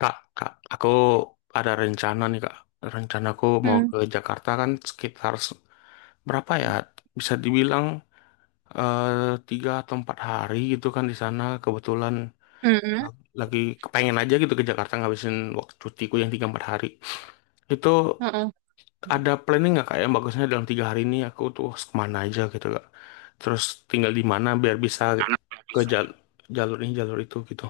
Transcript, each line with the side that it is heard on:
left: Kak, aku ada rencana nih, kak. Rencanaku mau
right: Hmm.
left: ke Jakarta kan sekitar berapa ya? Bisa dibilang tiga atau empat hari gitu kan di sana. Kebetulan
right: Hmm.
left: la- lagi kepengen aja gitu ke Jakarta ngabisin waktu cutiku yang tiga empat hari. Itu
right: Heeh.
left: ada planning nggak, kak, yang bagusnya dalam tiga hari ini aku tuh harus kemana aja gitu, kak. Terus tinggal di mana biar bisa ke jalur ini jalur itu gitu.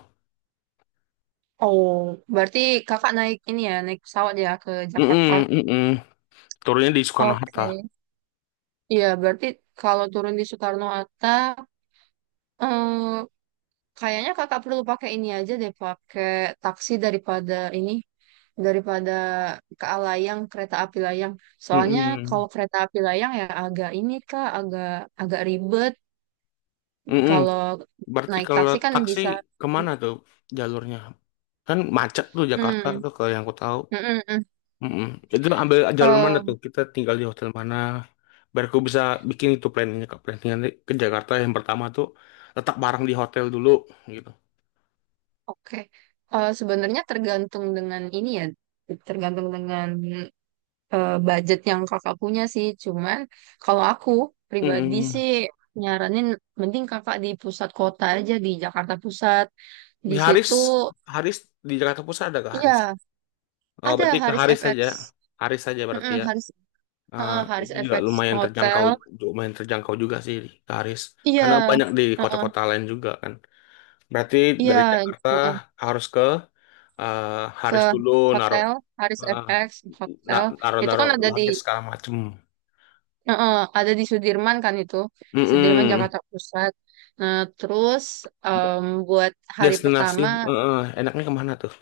right: Oh, berarti kakak naik ini ya, naik pesawat ya ke
left: Mm
right: Jakarta.
left: -mm, mm Turunnya di Soekarno-Hatta.
right: Oke. Iya, berarti kalau turun di Soekarno-Hatta, eh, kayaknya kakak perlu pakai ini aja deh, pakai taksi daripada ini, daripada ke Alayang, kereta api layang. Soalnya kalau kereta api layang ya agak ini kak, agak agak ribet.
left: Mm
right: Kalau
left: Berarti
right: naik
left: kalau
right: taksi kan
left: taksi
right: bisa.
left: kemana tuh jalurnya? Kan macet tuh Jakarta
right: Hmm.
left: tuh kalau yang aku tahu.
right: Mm. Mm. Mm.
left: Mm-mm. Itu ambil jalur mana tuh?
right: Eh,
left: Kita tinggal di hotel mana? Biar aku bisa bikin itu planningnya ke planningan ke Jakarta yang pertama tuh letak barang di hotel dulu gitu.
right: oke. Sebenarnya tergantung dengan ini ya, tergantung dengan budget yang kakak punya sih. Cuman kalau aku pribadi
left: Mm-mm.
right: sih nyaranin mending kakak di pusat kota aja di Jakarta Pusat.
left: Di
right: Di
left: Haris,
right: situ,
left: Haris di Jakarta Pusat ada ke Haris?
right: iya,
left: Oh,
right: ada
left: berarti ke
right: Haris FX.
left: Haris saja berarti
right: Mm-mm.
left: ya.
right: Haris
left: Ah,
right: eh, Haris
left: itu juga
right: FX Hotel.
left: lumayan terjangkau juga sih ke Haris.
right: Iya.
left: Karena banyak di
right: eh,
left: kota-kota lain juga kan. Berarti
right: iya.
left: dari
right: eh,
left: Jakarta harus ke eh,
right: ke
left: Haris dulu naruh
right: hotel Haris
left: eh,
right: FX Hotel
left: na-
right: itu kan
left: naruh-naruh
right: ada di,
left: luggage segala macem.
right: heeh, ada di Sudirman kan itu, Sudirman
left: Mm-mm.
right: Jakarta Pusat. Nah, terus buat hari
left: Destinasi
right: pertama
left: eh, enaknya kemana tuh?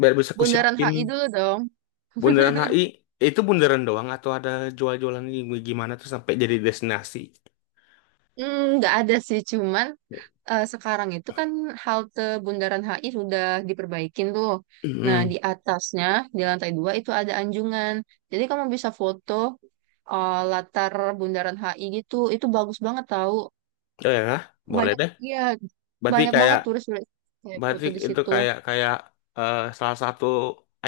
left: Biar bisa ku
right: Bundaran
left: siapin
right: HI dulu dong.
left: Bundaran HI. Itu bundaran doang atau ada jual-jualan ini gimana tuh sampai jadi destinasi?
right: Hmm, nggak ada sih, cuman sekarang itu kan halte Bundaran HI sudah diperbaikin tuh. Nah, di
left: Mm-mm.
right: atasnya, di lantai 2 itu ada anjungan. Jadi kamu bisa foto latar Bundaran HI gitu. Itu bagus banget tahu.
left: Oh ya, boleh
right: Banyak,
left: deh.
right: iya,
left: Berarti
right: banyak
left: kayak
right: banget turis-turis kayak
left: Berarti
right: foto di
left: itu
right: situ.
left: kayak kayak salah satu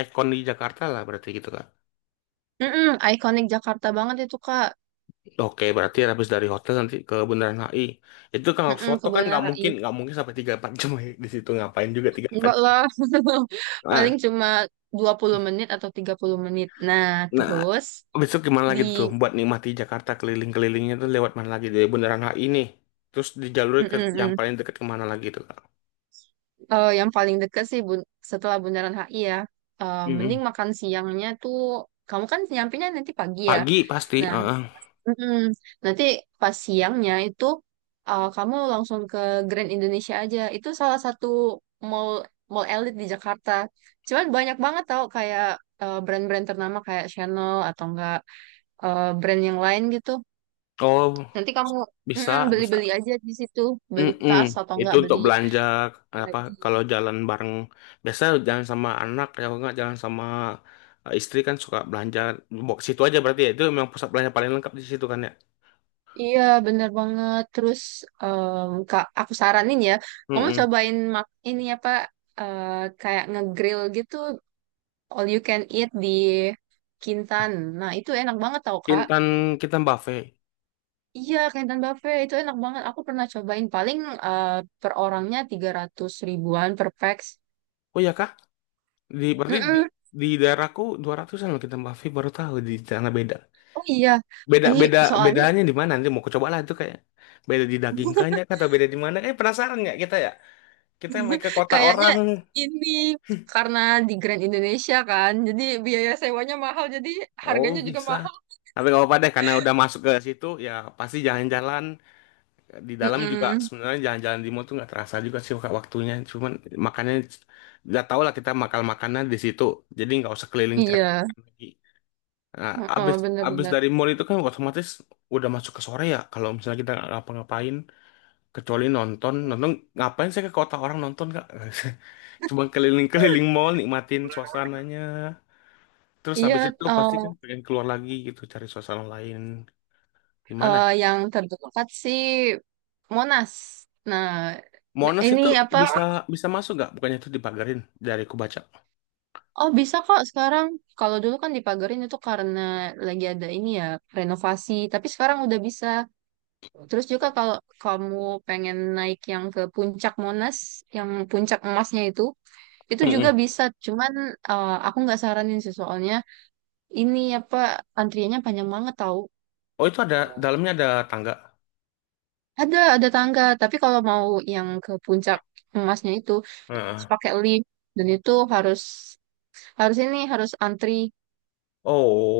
left: ikon di Jakarta lah berarti gitu kan?
right: Mm-mm, ikonik Jakarta banget itu, Kak.
left: Oke, berarti habis dari hotel nanti ke Bundaran HI. Itu kalau
right: Mm-mm,
left: foto kan
right: Kebonanas AI.
left: nggak mungkin sampai tiga empat jam ya di situ, ngapain juga tiga empat
right: Enggak
left: jam.
right: lah.
left: Nah,
right: Paling cuma 20 menit atau 30 menit. Nah,
left: nah,
right: terus
left: besok gimana
right: di,
left: lagi tuh buat nikmati Jakarta keliling-kelilingnya tuh lewat mana lagi dari Bundaran HI nih. Terus di jalur ke
right: mm-mm,
left: yang
right: mm.
left: paling dekat kemana lagi tuh, Kak?
right: Yang paling dekat sih setelah Bundaran HI ya. Mending
left: Mm-mm.
right: makan siangnya tuh kamu kan nyampenya nanti pagi ya.
left: Pagi pasti.
right: Nah.
left: Heeh.
right: Mm-mm. Nanti pas siangnya itu kamu langsung ke Grand Indonesia aja. Itu salah satu mall mall elit di Jakarta. Cuman banyak banget tau kayak brand-brand ternama kayak Chanel atau enggak brand yang lain gitu.
left: Oh,
right: Nanti kamu,
left: bisa,
right: mm-mm,
left: bisa.
right: beli-beli aja di situ, beli
left: Mm-mm.
right: tas atau
left: Itu
right: enggak
left: untuk
right: beli
left: belanja apa
right: baju.
left: kalau jalan bareng biasa jalan sama anak, ya kalau nggak jalan sama istri kan suka belanja box, situ aja berarti ya, itu memang pusat belanja paling lengkap di situ kan ya.
right: Iya, bener banget. Terus um, Kak, aku saranin ya, kamu
left: Mm-mm.
right: cobain ini apa uh, kayak ngegrill gitu all you can eat di Kintan. Nah, itu enak banget tau, Kak.
left: Kintan Kintan Buffet.
right: Iya, Kintan Buffet itu enak banget. Aku pernah cobain paling eh, per orangnya 300 ribuan per pax.
left: Oh ya kah? Berarti
right: Mm-mm.
left: di daerahku 200 ribuan loh Kintan Buffet, baru tahu di sana beda.
right: Oh iya.
left: Beda
right: Ih,
left: beda
right: soalnya
left: bedanya di mana, nanti mau coba lah itu, kayak beda di daging kanya atau beda di mana? Eh, penasaran nggak kita ya? Kita main ke kota
right: kayaknya
left: orang.
right: ini karena di Grand Indonesia kan, jadi biaya sewanya mahal, jadi
left: Oh
right: harganya juga
left: bisa.
right: mahal.
left: Tapi nggak apa-apa deh karena udah masuk ke situ ya pasti jalan-jalan di dalam juga,
right: Mm-mm.
left: sebenarnya jalan-jalan di mall tuh nggak terasa juga sih Kak, waktunya. Cuman makannya udah tau lah kita makan makanan di situ. Jadi nggak usah keliling cari
right: Iya.
left: makan lagi. Nah, abis
right: Heeh,
left: Abis
right: bener-bener.
left: dari mall itu kan otomatis udah masuk ke sore ya. Kalau misalnya kita nggak ngapa-ngapain kecuali nonton, ngapain saya ke kota orang nonton kak? Cuma keliling-keliling mall nikmatin suasananya. Terus
right: Iya.
left: habis itu pasti kan
right: eh,
left: pengen keluar lagi gitu cari suasana lain di mana.
right: Yang terdekat sih Monas. Nah,
left: Monas
right: ini
left: itu
right: apa?
left: bisa bisa masuk nggak? Bukannya itu dipagarin dari ku baca.
right: Oh, bisa kok sekarang. Kalau dulu kan dipagarin itu karena lagi ada ini ya, renovasi. Tapi sekarang udah bisa. Terus juga
left: Oh,
right: kalau kamu pengen naik yang ke puncak Monas, yang puncak emasnya itu juga
left: mm-mm.
right: bisa. Cuman aku nggak saranin sih soalnya ini apa antriannya panjang banget tahu.
left: Oh, itu ada dalamnya, ada tangga.
right: Ada tangga. Tapi kalau mau yang ke puncak emasnya itu harus
left: Heeh.
right: pakai lift. Dan itu harus ini, harus antri.
left: Oh,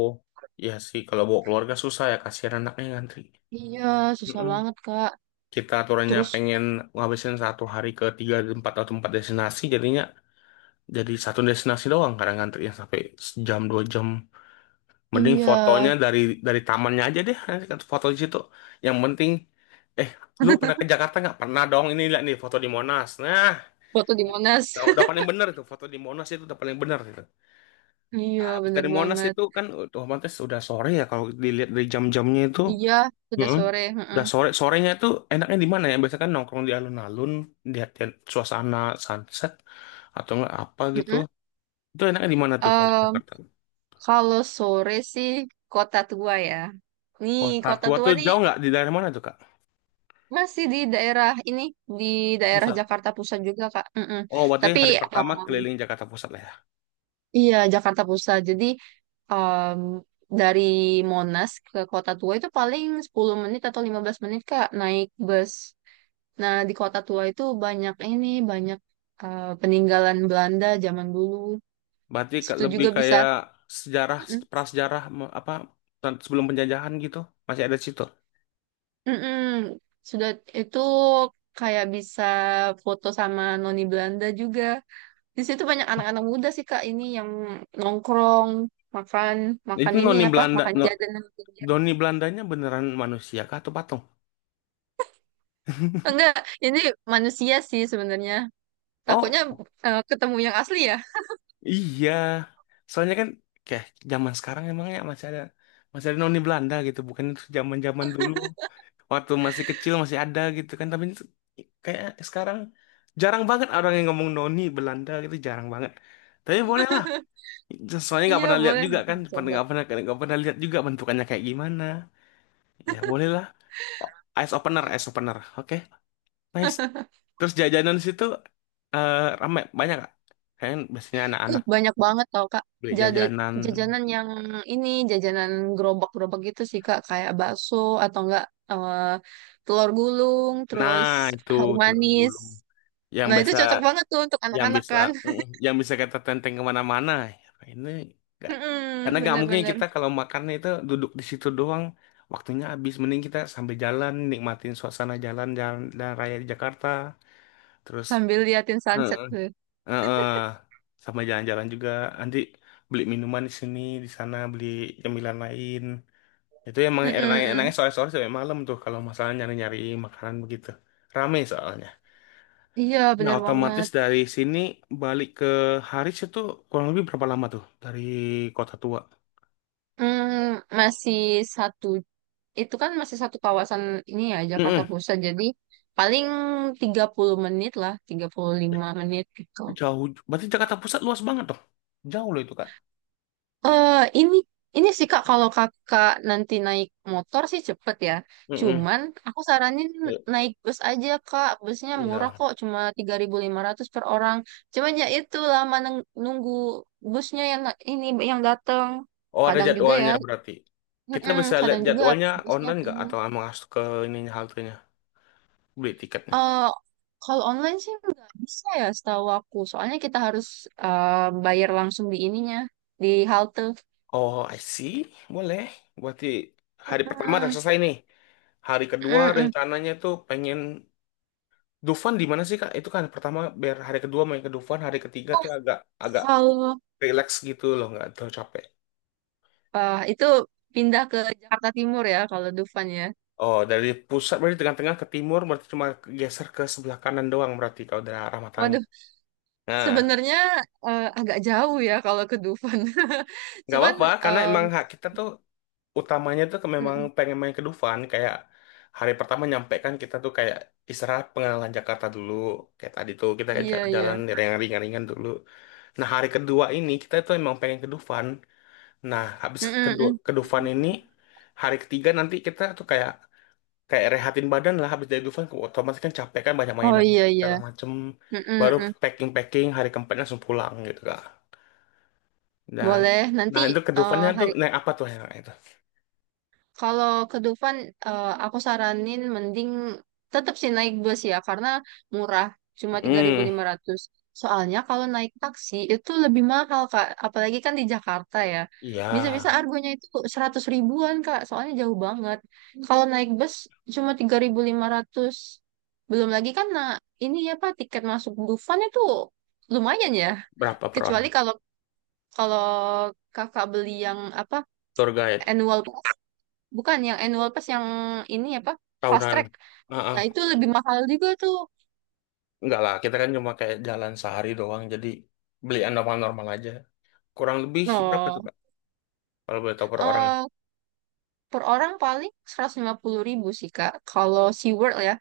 left: iya sih kalau bawa keluarga susah ya, kasihan anaknya ngantri.
right: Iya, susah
left: Mm-mm.
right: banget, Kak.
left: Kita aturannya
right: Terus,
left: pengen ngabisin satu hari ke tiga empat atau empat destinasi, jadinya jadi satu destinasi doang kadang ngantrinya sampai sejam dua jam. Mending fotonya
right: iya,
left: dari tamannya aja deh, nanti kan foto di situ. Yang penting, eh, lu pernah ke Jakarta nggak? Pernah dong, ini lihat nih foto di Monas. Nah,
right: foto di
left: itu.
right: Monas.
left: Udah paling bener itu, foto di Monas itu udah paling bener itu.
right: Iya,
left: Habis
right: bener
left: dari Monas
right: banget.
left: itu kan otomatis udah sore ya kalau dilihat dari jam-jamnya itu.
right: Iya, sudah
left: Heeh.
right: sore. Heeh.
left: Udah sore, sorenya itu enaknya di mana ya? Biasanya kan nongkrong di alun-alun, lihat lihat suasana sunset atau nggak apa gitu.
right: Heeh.
left: Itu enaknya di mana tuh kalau di
right: Em,
left: Jakarta?
right: kalau sore sih kota tua ya. Nih,
left: Kota
right: kota
left: tua
right: tua
left: tuh
right: nih
left: jauh nggak? Di daerah mana tuh, Kak?
right: masih di daerah ini, di daerah
left: Pusat.
right: Jakarta Pusat juga, Kak. Mm-mm.
left: Oh, berarti
right: Tapi
left: hari pertama keliling Jakarta Pusat lah ya.
right: iya, Jakarta Pusat. Jadi em, dari Monas ke Kota Tua itu paling 10 menit atau 15 menit Kak naik bus. Nah, di Kota Tua itu banyak ini, banyak peninggalan Belanda zaman dulu.
left: Berarti
right: Di
left: ke-
right: situ
left: lebih
right: juga bisa,
left: kayak sejarah,
right: mm,
left: prasejarah me- apa tan- sebelum penjajahan gitu. Masih ada di situ.
right: mm-mm, sudah itu kayak bisa foto sama noni Belanda juga. Di situ banyak anak-anak muda sih Kak ini yang nongkrong, makan makan
left: Itu
right: ini
left: noni
right: apa?
left: Belanda,
right: Makan
left: no,
right: jajanan.
left: noni Belandanya beneran manusia kah atau patung?
right: Enggak, ini manusia sih sebenarnya.
left: Oh,
right: Takutnya ketemu yang asli ya.
left: iya. Soalnya kan kayak zaman sekarang emangnya masih ada noni Belanda gitu, bukan itu zaman-zaman dulu. Waktu masih kecil masih ada gitu kan, tapi itu kayak sekarang jarang banget orang yang ngomong noni Belanda gitu, jarang banget. Tapi bolehlah. Soalnya nggak
right: Iya,
left: pernah lihat
right: boleh
left: juga
right: nanti
left: kan, pernah
right: dicoba.
left: nggak pernah nggak pernah lihat juga bentukannya kayak gimana. Ya bolehlah. Oh, ice opener. Oke, nice. Terus jajanan di situ eh ramai banyak gak? Kayaknya biasanya
right: Wih,
left: anak-anak
right: banyak banget tau, Kak.
left: beli
right: Jada,
left: jajanan.
right: jajanan yang ini, jajanan gerobak-gerobak gitu sih, Kak. Kayak bakso atau enggak eh, telur gulung, terus
left: Nah itu
right: harum
left: telur
right: manis.
left: gulung yang
right: Nah, itu
left: biasa
right: cocok banget tuh untuk
left: yang
right: anak-anak
left: bisa
right: kan.
left: yang bisa kita tenteng kemana-mana. Ya, Ini nggak karena
right: Mm-mm.
left: nggak mungkin kita
right: Bener-bener.
left: kalau makannya itu duduk di situ doang. Waktunya habis, mending kita sambil jalan nikmatin suasana jalan jalan dan raya di Jakarta. Terus
right: Sambil liatin
left: Heeh.
right: sunset tuh.
left: heeh. sama jalan-jalan juga, nanti beli minuman di sini, di sana beli cemilan lain. Itu emang enak-enaknya
right: Mm-mm-mm.
left: sore-sore sampai malam tuh kalau masalah nyari-nyari makanan begitu. Rame soalnya.
right: Iya,
left: Nah,
right: bener
left: otomatis
right: banget.
left: dari sini balik ke Haris itu kurang lebih berapa lama tuh dari Kota Tua?
right: Hmm, masih satu, itu kan masih satu kawasan ini ya Jakarta
left: Mm-mm.
right: Pusat jadi paling 30 menit lah 35 menit gitu.
left: Jauh, berarti Jakarta Pusat luas banget dong. Jauh loh itu, Kak.
right: eh ini ini sih Kak kalau Kakak nanti naik motor sih cepet ya
left: Mm-mm.
right: cuman aku saranin naik bus aja Kak busnya murah
left: Iya.
right: kok cuma 3.500 per orang cuman ya itu lama nunggu busnya yang ini yang datang
left: Oh ada
right: kadang juga ya,
left: jadwalnya berarti. Kita
right: mm-mm,
left: bisa lihat
right: kadang juga
left: jadwalnya
right: busnya
left: online nggak
right: penuh.
left: atau emang harus ke ininya, haltenya beli tiketnya?
right: Eh, kalau online sih nggak bisa ya setahu aku. Soalnya kita harus eh, bayar langsung di ininya, di halte.
left: Oh I see, boleh. Berarti hari pertama udah
right: Mm-mm.
left: selesai nih. Hari kedua
right: Mm-mm.
left: rencananya tuh pengen Dufan, di mana sih Kak? Itu kan pertama biar hari kedua main ke Dufan, hari ketiga tuh agak agak
right: Kalau
left: relax gitu loh, nggak terlalu capek.
right: itu pindah ke Jakarta Timur ya kalau Dufan ya.
left: Oh, dari pusat berarti tengah-tengah ke timur berarti cuma geser ke sebelah kanan doang berarti kalau dari arah matanya.
right: Waduh,
left: Nah,
right: sebenarnya agak jauh ya kalau ke Dufan.
left: nggak
right: Cuman
left: apa-apa karena
right: em,
left: emang hak kita tuh utamanya tuh ke- memang
right: mm-mm.
left: pengen main ke Dufan, kayak hari pertama nyampe kan kita tuh kayak istirahat pengalaman Jakarta dulu kayak tadi tuh kita
right: Iya iya.
left: jalan yang ringan-ringan dulu, nah hari kedua ini kita tuh emang pengen ke Dufan, nah habis
right: Mm-mm,
left: kedua ke
right: mm.
left: Dufan ini hari ketiga nanti kita tuh kayak kayak rehatin badan lah habis dari Dufan ke- otomatis kan capek kan banyak
right: Oh
left: mainan
right: iya iya.
left: segala macem,
right: Mm-mm,
left: baru
right: mm.
left: packing-packing hari keempat langsung pulang gitu kak. nah
right: Boleh
left: nah
right: nanti.
left: itu ke
right: Eh,
left: Dufannya tuh
right: hari
left: naik apa tuh yang itu.
right: Kalau ke Dufan, aku saranin mending tetap sih naik bus ya, karena murah, cuma tiga ribu
left: Hmm.
right: lima ratus. Soalnya kalau naik taksi itu lebih mahal, Kak. Apalagi kan di Jakarta ya.
left: Iya
right: Bisa-bisa argonya itu 100 ribuan, Kak. Soalnya jauh banget. Kalau naik bus cuma 3.500. Belum lagi kan, nah, ini ya, Pak, tiket masuk Dufan itu lumayan ya.
left: berapa per orang?
right: Kecuali kalau kalau kakak beli yang apa
left: Tour guide
right: annual. Bukan yang annual pass yang ini apa? Fast
left: tahunan.
right: track.
left: Nah, ah.
right: Nah, itu lebih mahal juga tuh.
left: Enggak lah, kita kan cuma kayak jalan sehari doang, jadi beli normal-normal aja. Kurang lebih berapa tuh,
right: Oh,
left: Kak? Kalau boleh tahu per orang.
right: eh, per orang paling 150.000 sih, Kak. Kalau SeaWorld ya.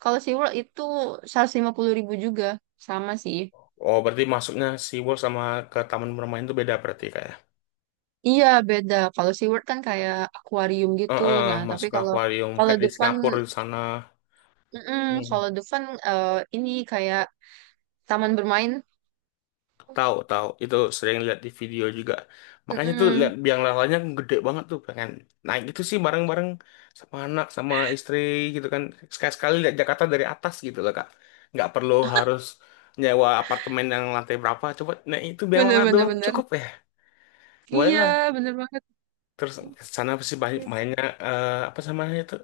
right: Kalau SeaWorld itu 150.000 juga. Sama sih.
left: Oh, berarti masuknya SeaWorld sama ke taman bermain itu beda berarti kayak.
right: Iya, beda. Kalau SeaWorld kan kayak akuarium
left: Ah
right: gitu.
left: ah,
right: Nah, tapi
left: masuk ke
right: kalau
left: akuarium
right: kalau
left: kayak di
right: Dufan,
left: Singapura di sana.
right: mm
left: Hmm.
right: kalau Dufan eh, ini kayak taman bermain.
left: Tahu, tahu. Itu sering lihat di video juga. Makanya tuh lihat
right: Mm-mm.
left: biang lalanya gede banget tuh pengen naik itu sih bareng-bareng sama anak sama istri gitu kan. Sekali-sekali lihat Jakarta dari atas gitu loh, Kak. Nggak perlu harus nyewa apartemen yang lantai berapa. Coba naik itu biang lala
right: Bener, bener,
left: doang
right: bener.
left: cukup ya. Boleh
right: Iya,
left: lah.
right: bener banget.
left: Terus ke sana pasti banyak mainnya eh, apa sama itu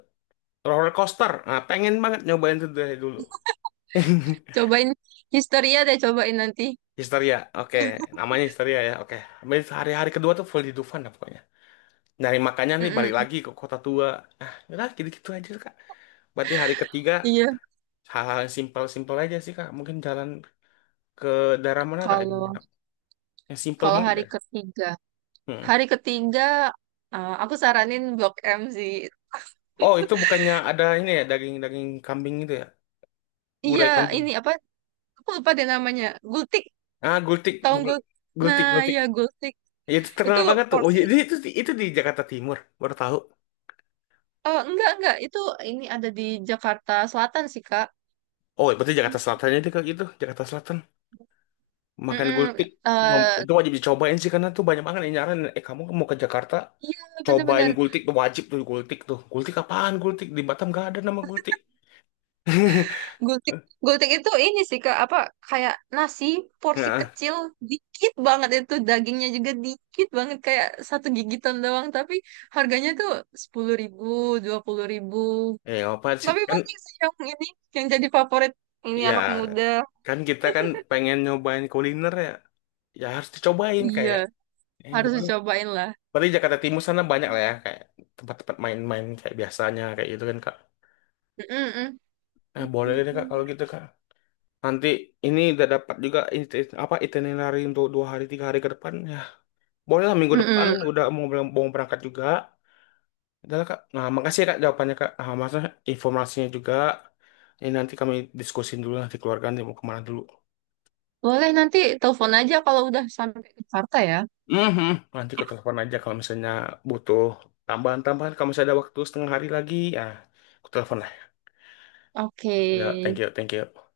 left: roller coaster. Nah, pengen banget nyobain itu dari dulu.
right: Cobain Histeria deh, cobain nanti.
left: Oke, namanya histeria ya, oke. Habis hari-hari kedua tuh full di Dufan dah pokoknya. Nyari makannya nih balik
right: Mm-mm.
left: lagi ke kota tua, ah udah gitu-gitu aja kak. Berarti hari ketiga
right: Iya.
left: hal-hal yang simpel-simpel aja sih kak, mungkin jalan ke daerah mana kak yang
right: Kalau
left: enak, yang simpel
right: kalau
left: banget
right: hari
left: deh.
right: ketiga,
left: Hmm.
right: hari ketiga, aku saranin Blok M sih.
left: Oh itu bukannya ada ini ya, daging-daging kambing itu ya,
right: Iya,
left: gulai kambing?
right: ini apa? Aku lupa deh namanya. Gultik,
left: ah gultik
right: tahu
left: gul
right: gul? Nah,
left: gultik gultik
right: iya Gultik.
left: Ya, itu
right: Itu
left: terkenal banget tuh, oh
right: porsi.
left: iya, itu di Jakarta Timur baru tahu.
right: Oh, enggak enggak. Itu ini ada di Jakarta Selatan sih, Kak.
left: Oh ya, berarti Jakarta Selatannya itu kayak gitu, Jakarta Selatan. Makan
right: Mm-mm.
left: gultik.
right: Eh,
left: Itu wajib dicobain sih, karena tuh banyak banget yang nyaran eh, kamu mau ke Jakarta
right: iya,
left: cobain
right: bener-bener.
left: gultik tuh wajib, tuh gultik apaan, gultik di Batam gak ada nama gultik.
right: Gultik, gultik itu ini sih Kak, apa kayak nasi porsi
left: Nah
right: kecil, dikit banget itu dagingnya juga dikit banget kayak satu gigitan doang, tapi harganya tuh 10.000, 20.000.
left: eh apa sih
right: Tapi
left: kan,
right: banyak sih yang ini yang jadi favorit ini
left: ya
right: anak muda.
left: kan kita kan pengen nyobain kuliner ya, ya harus dicobain
right: Iya,
left: kayak eh
right: harus
left: boleh,
right: dicobain lah.
left: berarti Jakarta Timur sana banyak lah ya kayak tempat-tempat main-main kayak biasanya kayak gitu kan kak.
right: Mm-mm.
left: Eh boleh deh kak, kalau gitu kak nanti ini udah dapat juga iti- apa itinerary untuk dua hari tiga hari ke depan ya. Boleh lah minggu depan
right: Mm-mm.
left: udah mau berangkat juga. Udah lah, Kak. Nah, makasih ya, Kak, jawabannya Kak. Ah, maksudnya informasinya juga. Ini nanti kami diskusin dulu nanti keluarga nanti mau kemana dulu.
right: Boleh nanti telepon aja kalau udah sampai ke Jakarta ya.
left: Mhm. Nanti aku telepon aja kalau misalnya butuh tambahan-tambahan. Kalau misalnya ada waktu setengah hari lagi, ya aku telepon lah.
right: Oke.
left: Ya, thank you, thank you.